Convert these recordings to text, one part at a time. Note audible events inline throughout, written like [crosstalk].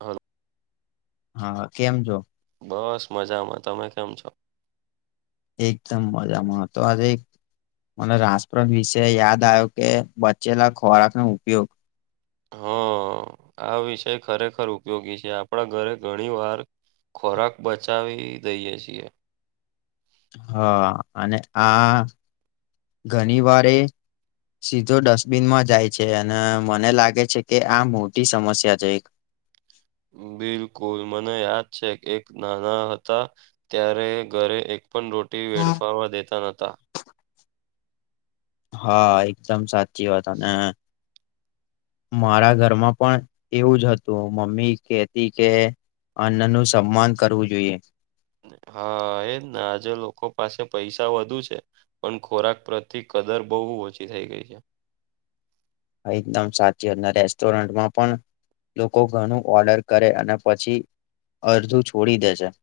Hello. હા હા કેમ છો બસ મજામાં તમે કેમ છો એકદમ મજામાં તો આજે એક મને રાસપ્રદ વિશે યાદ આવ્યો કે બચેલા ખોરાક નો ઉપયોગ હા આ વિષય ખરેખર ઉપયોગી છે આપણા ઘરે ઘણી વાર ખોરાક બચાવી દઈએ છીએ. હા અને આ ઘણી વારે સીધો ડસ્ટબિનમાં જાય છે અને મને લાગે છે કે આ મોટી સમસ્યા છે એક. બિલકુલ મને યાદ છે એક નાના હતા ત્યારે ઘરે એક પણ રોટી વેડફાવા દેતા ન હતા. હા એકદમ સાચી વાત અને [unintelligible] મારા ઘરમાં પણ એવું જ હતું મમ્મી કેતી કે અન્ન નું સન્માન કરવું જોઈએ. હા એજને આજે લોકો પાસે પૈસા વધુ છે. પણ ખોરાક પ્રતી કદર બહુ ઓછી થઈ ગઈ છે. એકદમ સાચી વાત તારી અને રેસ્ટોરન્ટમાં પણ લોકો ઘણું ઓર્ડર કરે અને પછી અડધું છોડી દે છે.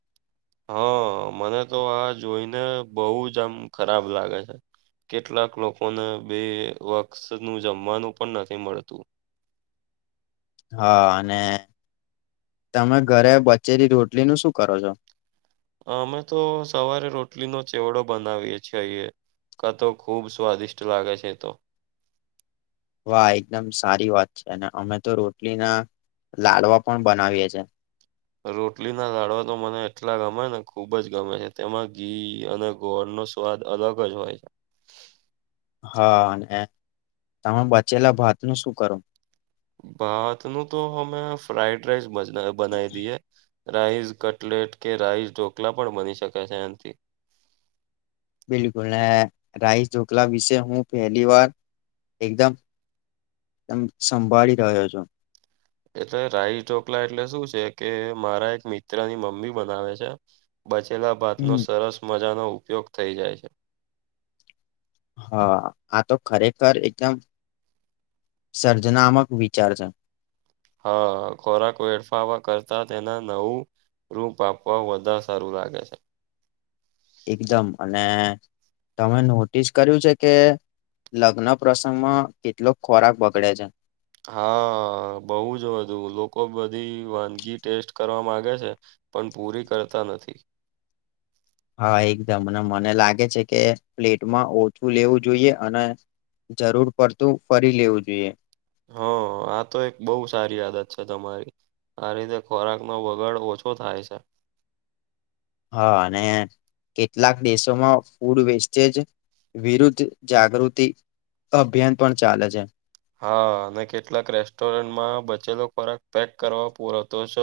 હા મને તો આ જોઈને બહુ જ આમ ખરાબ લાગે છે. કેટલાક લોકોને બે વખત નું જમવાનું પણ નથી મળતું. હા અને તમે ઘરે બચેલી રોટલીનું શું કરો છો? અમે તો સવારે રોટલીનો ચેવડો બનાવીએ છીએ અહીએ. કાતો ખૂબ સ્વાદિષ્ટ લાગે છે એતો. વાહ એકદમ સારી વાત છે અને અમે તો રોટલીના લાડવા પણ બનાવીએ છે. રોટલી ના લાડવા તો મને એટલા ગમેને ખુબ જ ગમે છે તેમાં ઘી અને ગોળનો સ્વાદ અલગ જ હોય છે. હા અને તમે બચેલા ભાત નું શું કરો ભાતનું તો હમે ફ્રાઈડ રાઈસ બનાઈ દીએ. રાઈસ કટલેટ કે રાઈસ ઢોકલા પણ બની શકે છે એનાથી. બિલકુલ અને રાઈસ ઢોકલા વિશે હું પહેલી વાર એકદમ એમ સંભાળી રહ્યો છું. એટલે રાઇસ ઢોકલા એટલે શું છે કે મારા એક મિત્રની મમ્મી બનાવે છે. બચેલા ભાતનો હમ સરસ મજાનો ઉપયોગ થઈ જાય છે. હા આ તો ખરેખર એકદમ સર્જનામક વિચાર છે. હા ખોરાક વેડફાવા કરતા તેના નવુ રૂપ આપવા વધારે સારું લાગે છે. એકદમ અને તમે નોટિસ કર્યું છે કે લગ્ન પ્રસંગમાં કેટલોક ખોરાક બગડે છે. હા બહુ જ વધું લોકો બધી વાનગી ટેસ્ટ કરવા માગે છે. પણ પૂરી કરતા નથી. હા એકદમ અને મને લાગે છે કે પ્લેટમાં ઓછું લેવું જોઈએ અને જરૂર પડતું ફરી લેવું જોઈએ. હ આ તો એક બહુ સારી આદત છે તમારી. આ રીતે ખોરાકનો બગાડ ઓછો થાય છે. હા અને કેટલાક દેશોમાં ફૂડ વેસ્ટેજ વિરુદ્ધ જાગૃતિ અભિયાન પણ ચાલે છે. હા અને કેટલાક રેસ્ટોરન્ટમાં બચેલો ખોરાક પેક કરવા પૂરોતો સ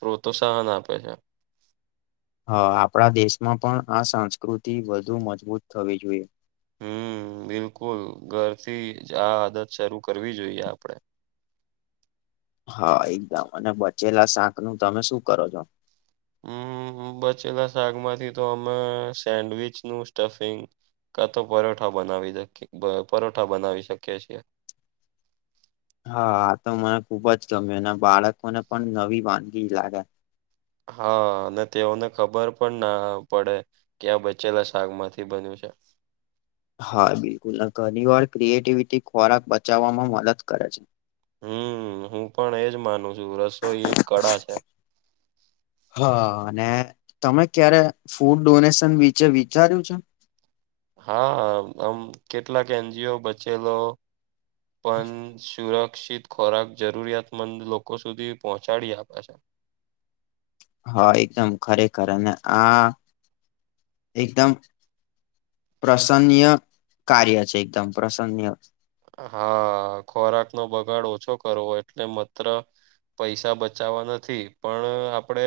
પ્રોત્સાહન આપે છે. હા આપણા દેશમાં પણ આ સંસ્કૃતિ વધુ મજબૂત થવી જોઈએ. હમ બિલકુલ ઘરથી આ આદત શરૂ કરવી જોઈએ આપડે. હા એકદમ. અને બચેલા શાકનું તમે શું કરો છો? અમ બચેલા શાકમાંથી તો અમે સેન્ડવીચનું સ્ટફિંગ કા તો પરોઠા બનાવી શકી, પરોઠા બનાવી શકીએ છીએ. હા આ તો મને ખુબ જ ગમ્યું. અને બાળકોને પણ નવી વાનગી જ લાગે. હહ અને તેઓને ખબર પણ ના પડે. કે આ બચેલા શાકમાંથી બન્યું છે. હા બિલકુલ. ને ઘની વાર ક્રિએટિવિટી ખોરાક બચાવવામાં મદદ કરે છે. હમ હું પણ એજ માનું છું. રસોઈ એક કળા છે. હા અને તમે ક્યારે ફૂડ ડોનેશન વિચે વિચાર્યું છે? હા આમ કેટલાક એનજીઓ બચેલો. પન સુરક્ષિત ખોરાક જરૂરિયાતમંદ લોકો સુધી પહોંચાડી આપે છે. હા એકદમ ખરેખર. અને આ એકદમ પ્રસન્ન્ય કાર્ય છે. એકદમ પ્રસન્ન્ય. હા ખોરાકનો બગાડ ઓછો કરવો, એટલે મત્ર પૈસા બચાવા નથી. પણ આપડે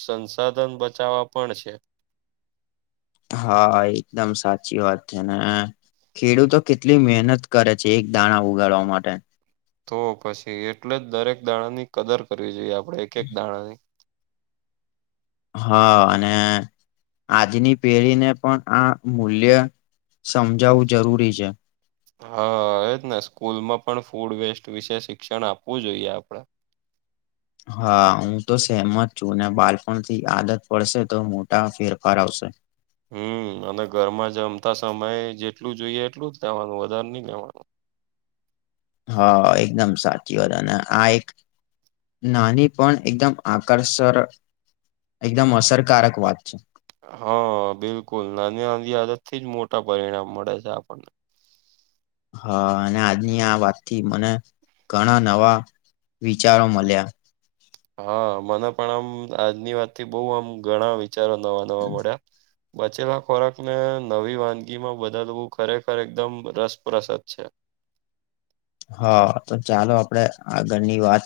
સંસાધન બચાવા પણ છે. હા એકદમ સાચી વાત હે ને. ખેડૂતો કેટલી મહેનત કરે છે એક દાણા ઉગાડવા માટે. તો પછી એટલે જ દરેક દાણાની કદર કરવી જોઈએ આપણે. એક એક દાણાની. હા અને આજની પેઢીને પણ આ મૂલ્ય સમજાવું જરૂરી છે. હા એજ ને સ્કૂલમાં પણ ફૂડ વેસ્ટ વિશે શિક્ષણ આપવું જોઈએ આપણે. હા હું તો સહેમત છું. ને બાલપણથી આદત પડશે તો મોટા ફેરફાર આવશે. હમ અને ઘરમાં જમતા સમયે જેટલું જોઈએ એટલું જ લેવાનું, વધારે નઈ લેવાનું. હા એકદમ સાચી વાત. અને આ એક નાની પણ એકદમ આકર્ષણ, એકદમ અસરકારક વાત છે. હા બિલકુલ. નાની અમથી આદતથી જ મોટા પરિણામ મળે છે આપણને. હા અને આજની આ વાતથી મને ઘણા નવા વિચારો મળ્યા. હા મને પણ આમ આજની વાતથી બહુ આમ ઘણા વિચારો નવા નવા મળ્યા. બચેલા ખોરાકને નવી વાનગીમાં બદલવું ખરેખર એકદમ રસપ્રસદ છે. હા તો ચાલો આપડે આગળની વાત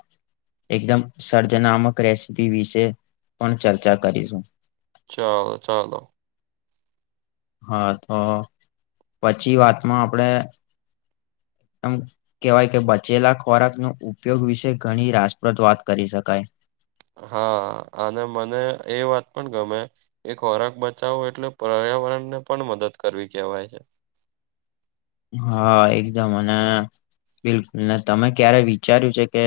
એકદમ સર્જનામક રેસીપી વિશે પણ ચર્ચા કરીશું. ચલો ચલો. હહ તો પછી વાતમાં આપણે આમ કહેવાય કે બચેલા ખોરાકનો ઉપયોગ વિશે ઘણી રાસપ્રદ વાત કરી શકાય. હા અને મને એ વાત પણ ગમે. એ ખોરાક બચાવો એટલે પર્યાવરણને પણ મદદ કરવી કહેવાય છે. હહ એકદમ અને બિલકુલ. ને તમે ક્યારે વિચાર્યું છે કે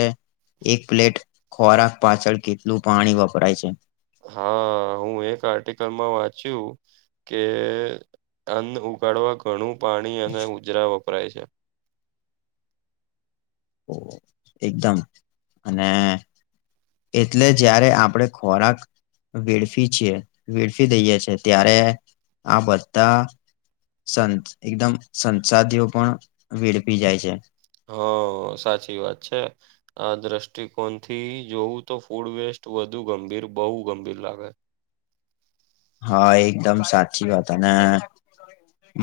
એક પ્લેટ ખોરાક પાછળ કેટલું પાણી વપરાય છે? હા હું એક આર્ટિકલમાં વાંચ્યું કે અન્ન ઉગાડવા ઘણું પાણી અને ઉજરા વપરાય છે. હોવ એકદમ. અને એટલે જયારે આપણે ખોરાક વેડફી છીએ, વેડફી દઈએ છે. ત્યારે આ બધાં સં એકદમ સંસાધીઓ પણ વેડફી જાય છે. હહ સાચી વાત છે. અ દ્રષ્ટિકોણથી જોવું તો ફૂડ વેસ્ટ વધુ ગંભીર, બહુ ગંભીર લાગે. હા એકદમ સાચી વાત અને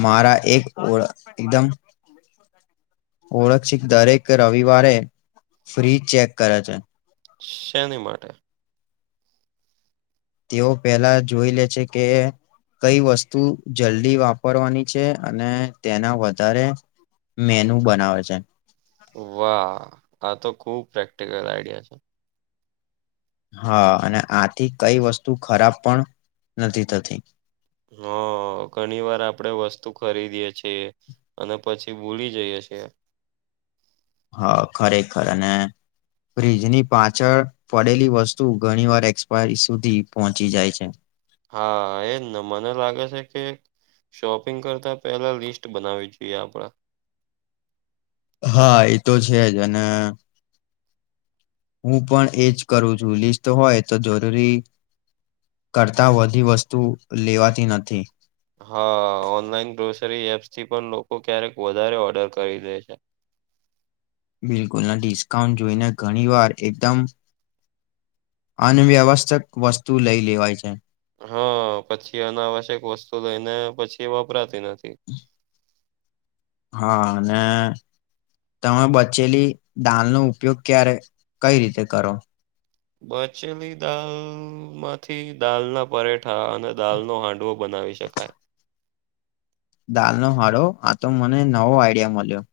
મારા એક ઓળ એકદમ ઓળખિત દરેક રવિવારે ફ્રી ચેક કરે છે. શેની માટે? તેઓ પેલા જોઈ લે છે કે કઈ વસ્તુ જલ્દી વાપરવાની છે અને તેના વધારે મેનુ બનાવે છે. વાહ આ તો ખુબ પ્રેક્ટિકલ આઈડિયા છે. હા અને આથી કઈ વસ્તુ ખરાબ પણ નથી થતી. હા ઘણી વાર આપણેે વસ્તુ ખરીદીએ છીએ અને પછી બૂલી જઈ છીએ. હા ખરેખર અને ફ્રિજની પાછળ પડેલી વસ્તુ ઘણી વાર એક્સપાયરી સુધી પહોંચી જાય છે. હા એજ ને મને લાગે છે કે શોપિંગ કરતાં પહેલા લિસ્ટ બનાવી જોઈએ આપણે. હા એ તો છે જ અને હું પણ એજ કરું છું લિસ્ટ હોય તો જરૂરી કરતા વધી વસ્તુ લેવાતી નથી. હા ઓનલાઈન ગ્રોસરી એપ્સથી પણ લોકો ક્યારેક વધારે ઓર્ડર કરી દે છે. બિલકુલ ડિસ્કાઉન્ટ જોઈને ઘણી વાર એકદમ અનવ્યવસ્થક વસ્તુ લઈ લેવાય છે. હા પછી અનાવશ્યક વસ્તુ લઈ ને પછી વપરાતી નથી. હા અને તમે બચેલી દાળ નો ઉપયોગ ક્યારે કઈ રીતે કરો? બચેલી દાલ માંથી દાલ ના પરેઠા અને દાલ નો હાંડવો બનાવી શકાય. દાલ નો હાંડવો આ તો મને નવો આઈડિયા મળ્યો.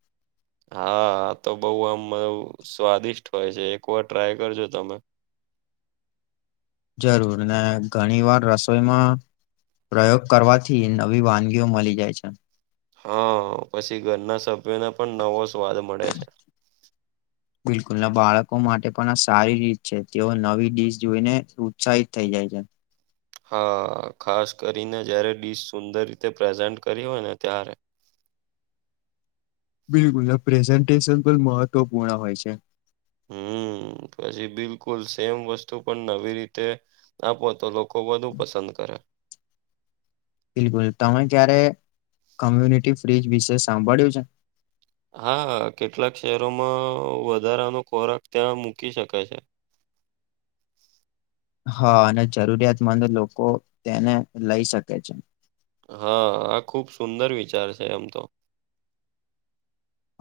હા તો બઉ આમ સ્વાદિષ્ટ હોય છે એક વાર ટ્રાય કરજો તમે. જરૂર ને ઘણી વાર રસોઈમાં પ્રયોગ કરવાથી નવી વાનગી મળી જાય છે. હા પછી ઘરના સભ્યોને પણ નવો સ્વાદ મળે છે. બિલકુલ ના બાળકો માટે પણ આ સારી રીત છે તેઓ નવી ડીશ જોઈને ઉત્સાહિત થઈ જાય છે. હા ખાસ કરીને જયારે ડીશ સુંદર રીતે પ્રેઝન્ટ કરી હોય ને ત્યારે. બિલકુલ પ્રેઝન્ટેશન પણ મહત્વપૂર્ણ હોય છે. હમ પછી બિલકુલ સેમ વસ્તુ પણ નવી રીતે આપો તો ખૂબ વધુ પસંદ કરે. બિલકુલ તમે ક્યારે કોમ્યુનિટી ફ્રીજ વિશે સાંભળ્યું છે! હા કેટલાક શહેરોમાં વધારાનો ખોરાક ત્યાં મૂકી શકે છે. હા અને જરૂરિયાતમંદ લોકો તેને લઈ શકે છે. હા આ ખુબ સુંદર વિચાર છે એમ તો.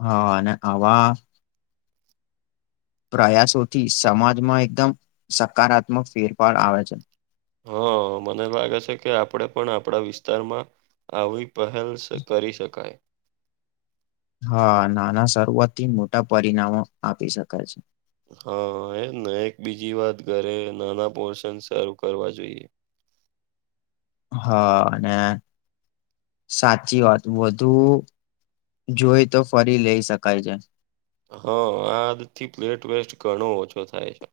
હા અને આવા પ્રયાસોથી સમાજમાં એકદમ સકારાત્મક ફેરફાર આવે છે. હા મને લાગે છે કે આપણેે પણ આપણા વિસ્તારમાં આવી પહેલ કરી શકાય. હા નાના શરૂઆત થી મોટા પરિણામો આપી શકાય છે. હા એમ ને એક બીજી વાત ઘરે નાના પોર્શન સર્વ કરવા જોઈએ. હા અને સાચી વાત વધુ જોઈ તો ફરી લઈ શકાય છે. હા આદતથી પ્લેટ વેસ્ટ ઘણો ઓછો થાય છે.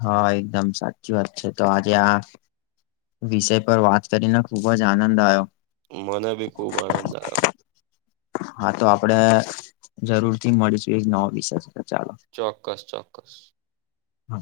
હા એકદમ સાચી વાત છે તો આજે આ વિષય પર વાત કરીને ખૂબ જ આનંદ આવ્યો. મને ભી ખુબ આનંદ આયો. હા તો આપડે જરૂર થી મળીશું એક નવ વીષય પર ચાલો. ચોક્કસ ચોક્કસ. હા.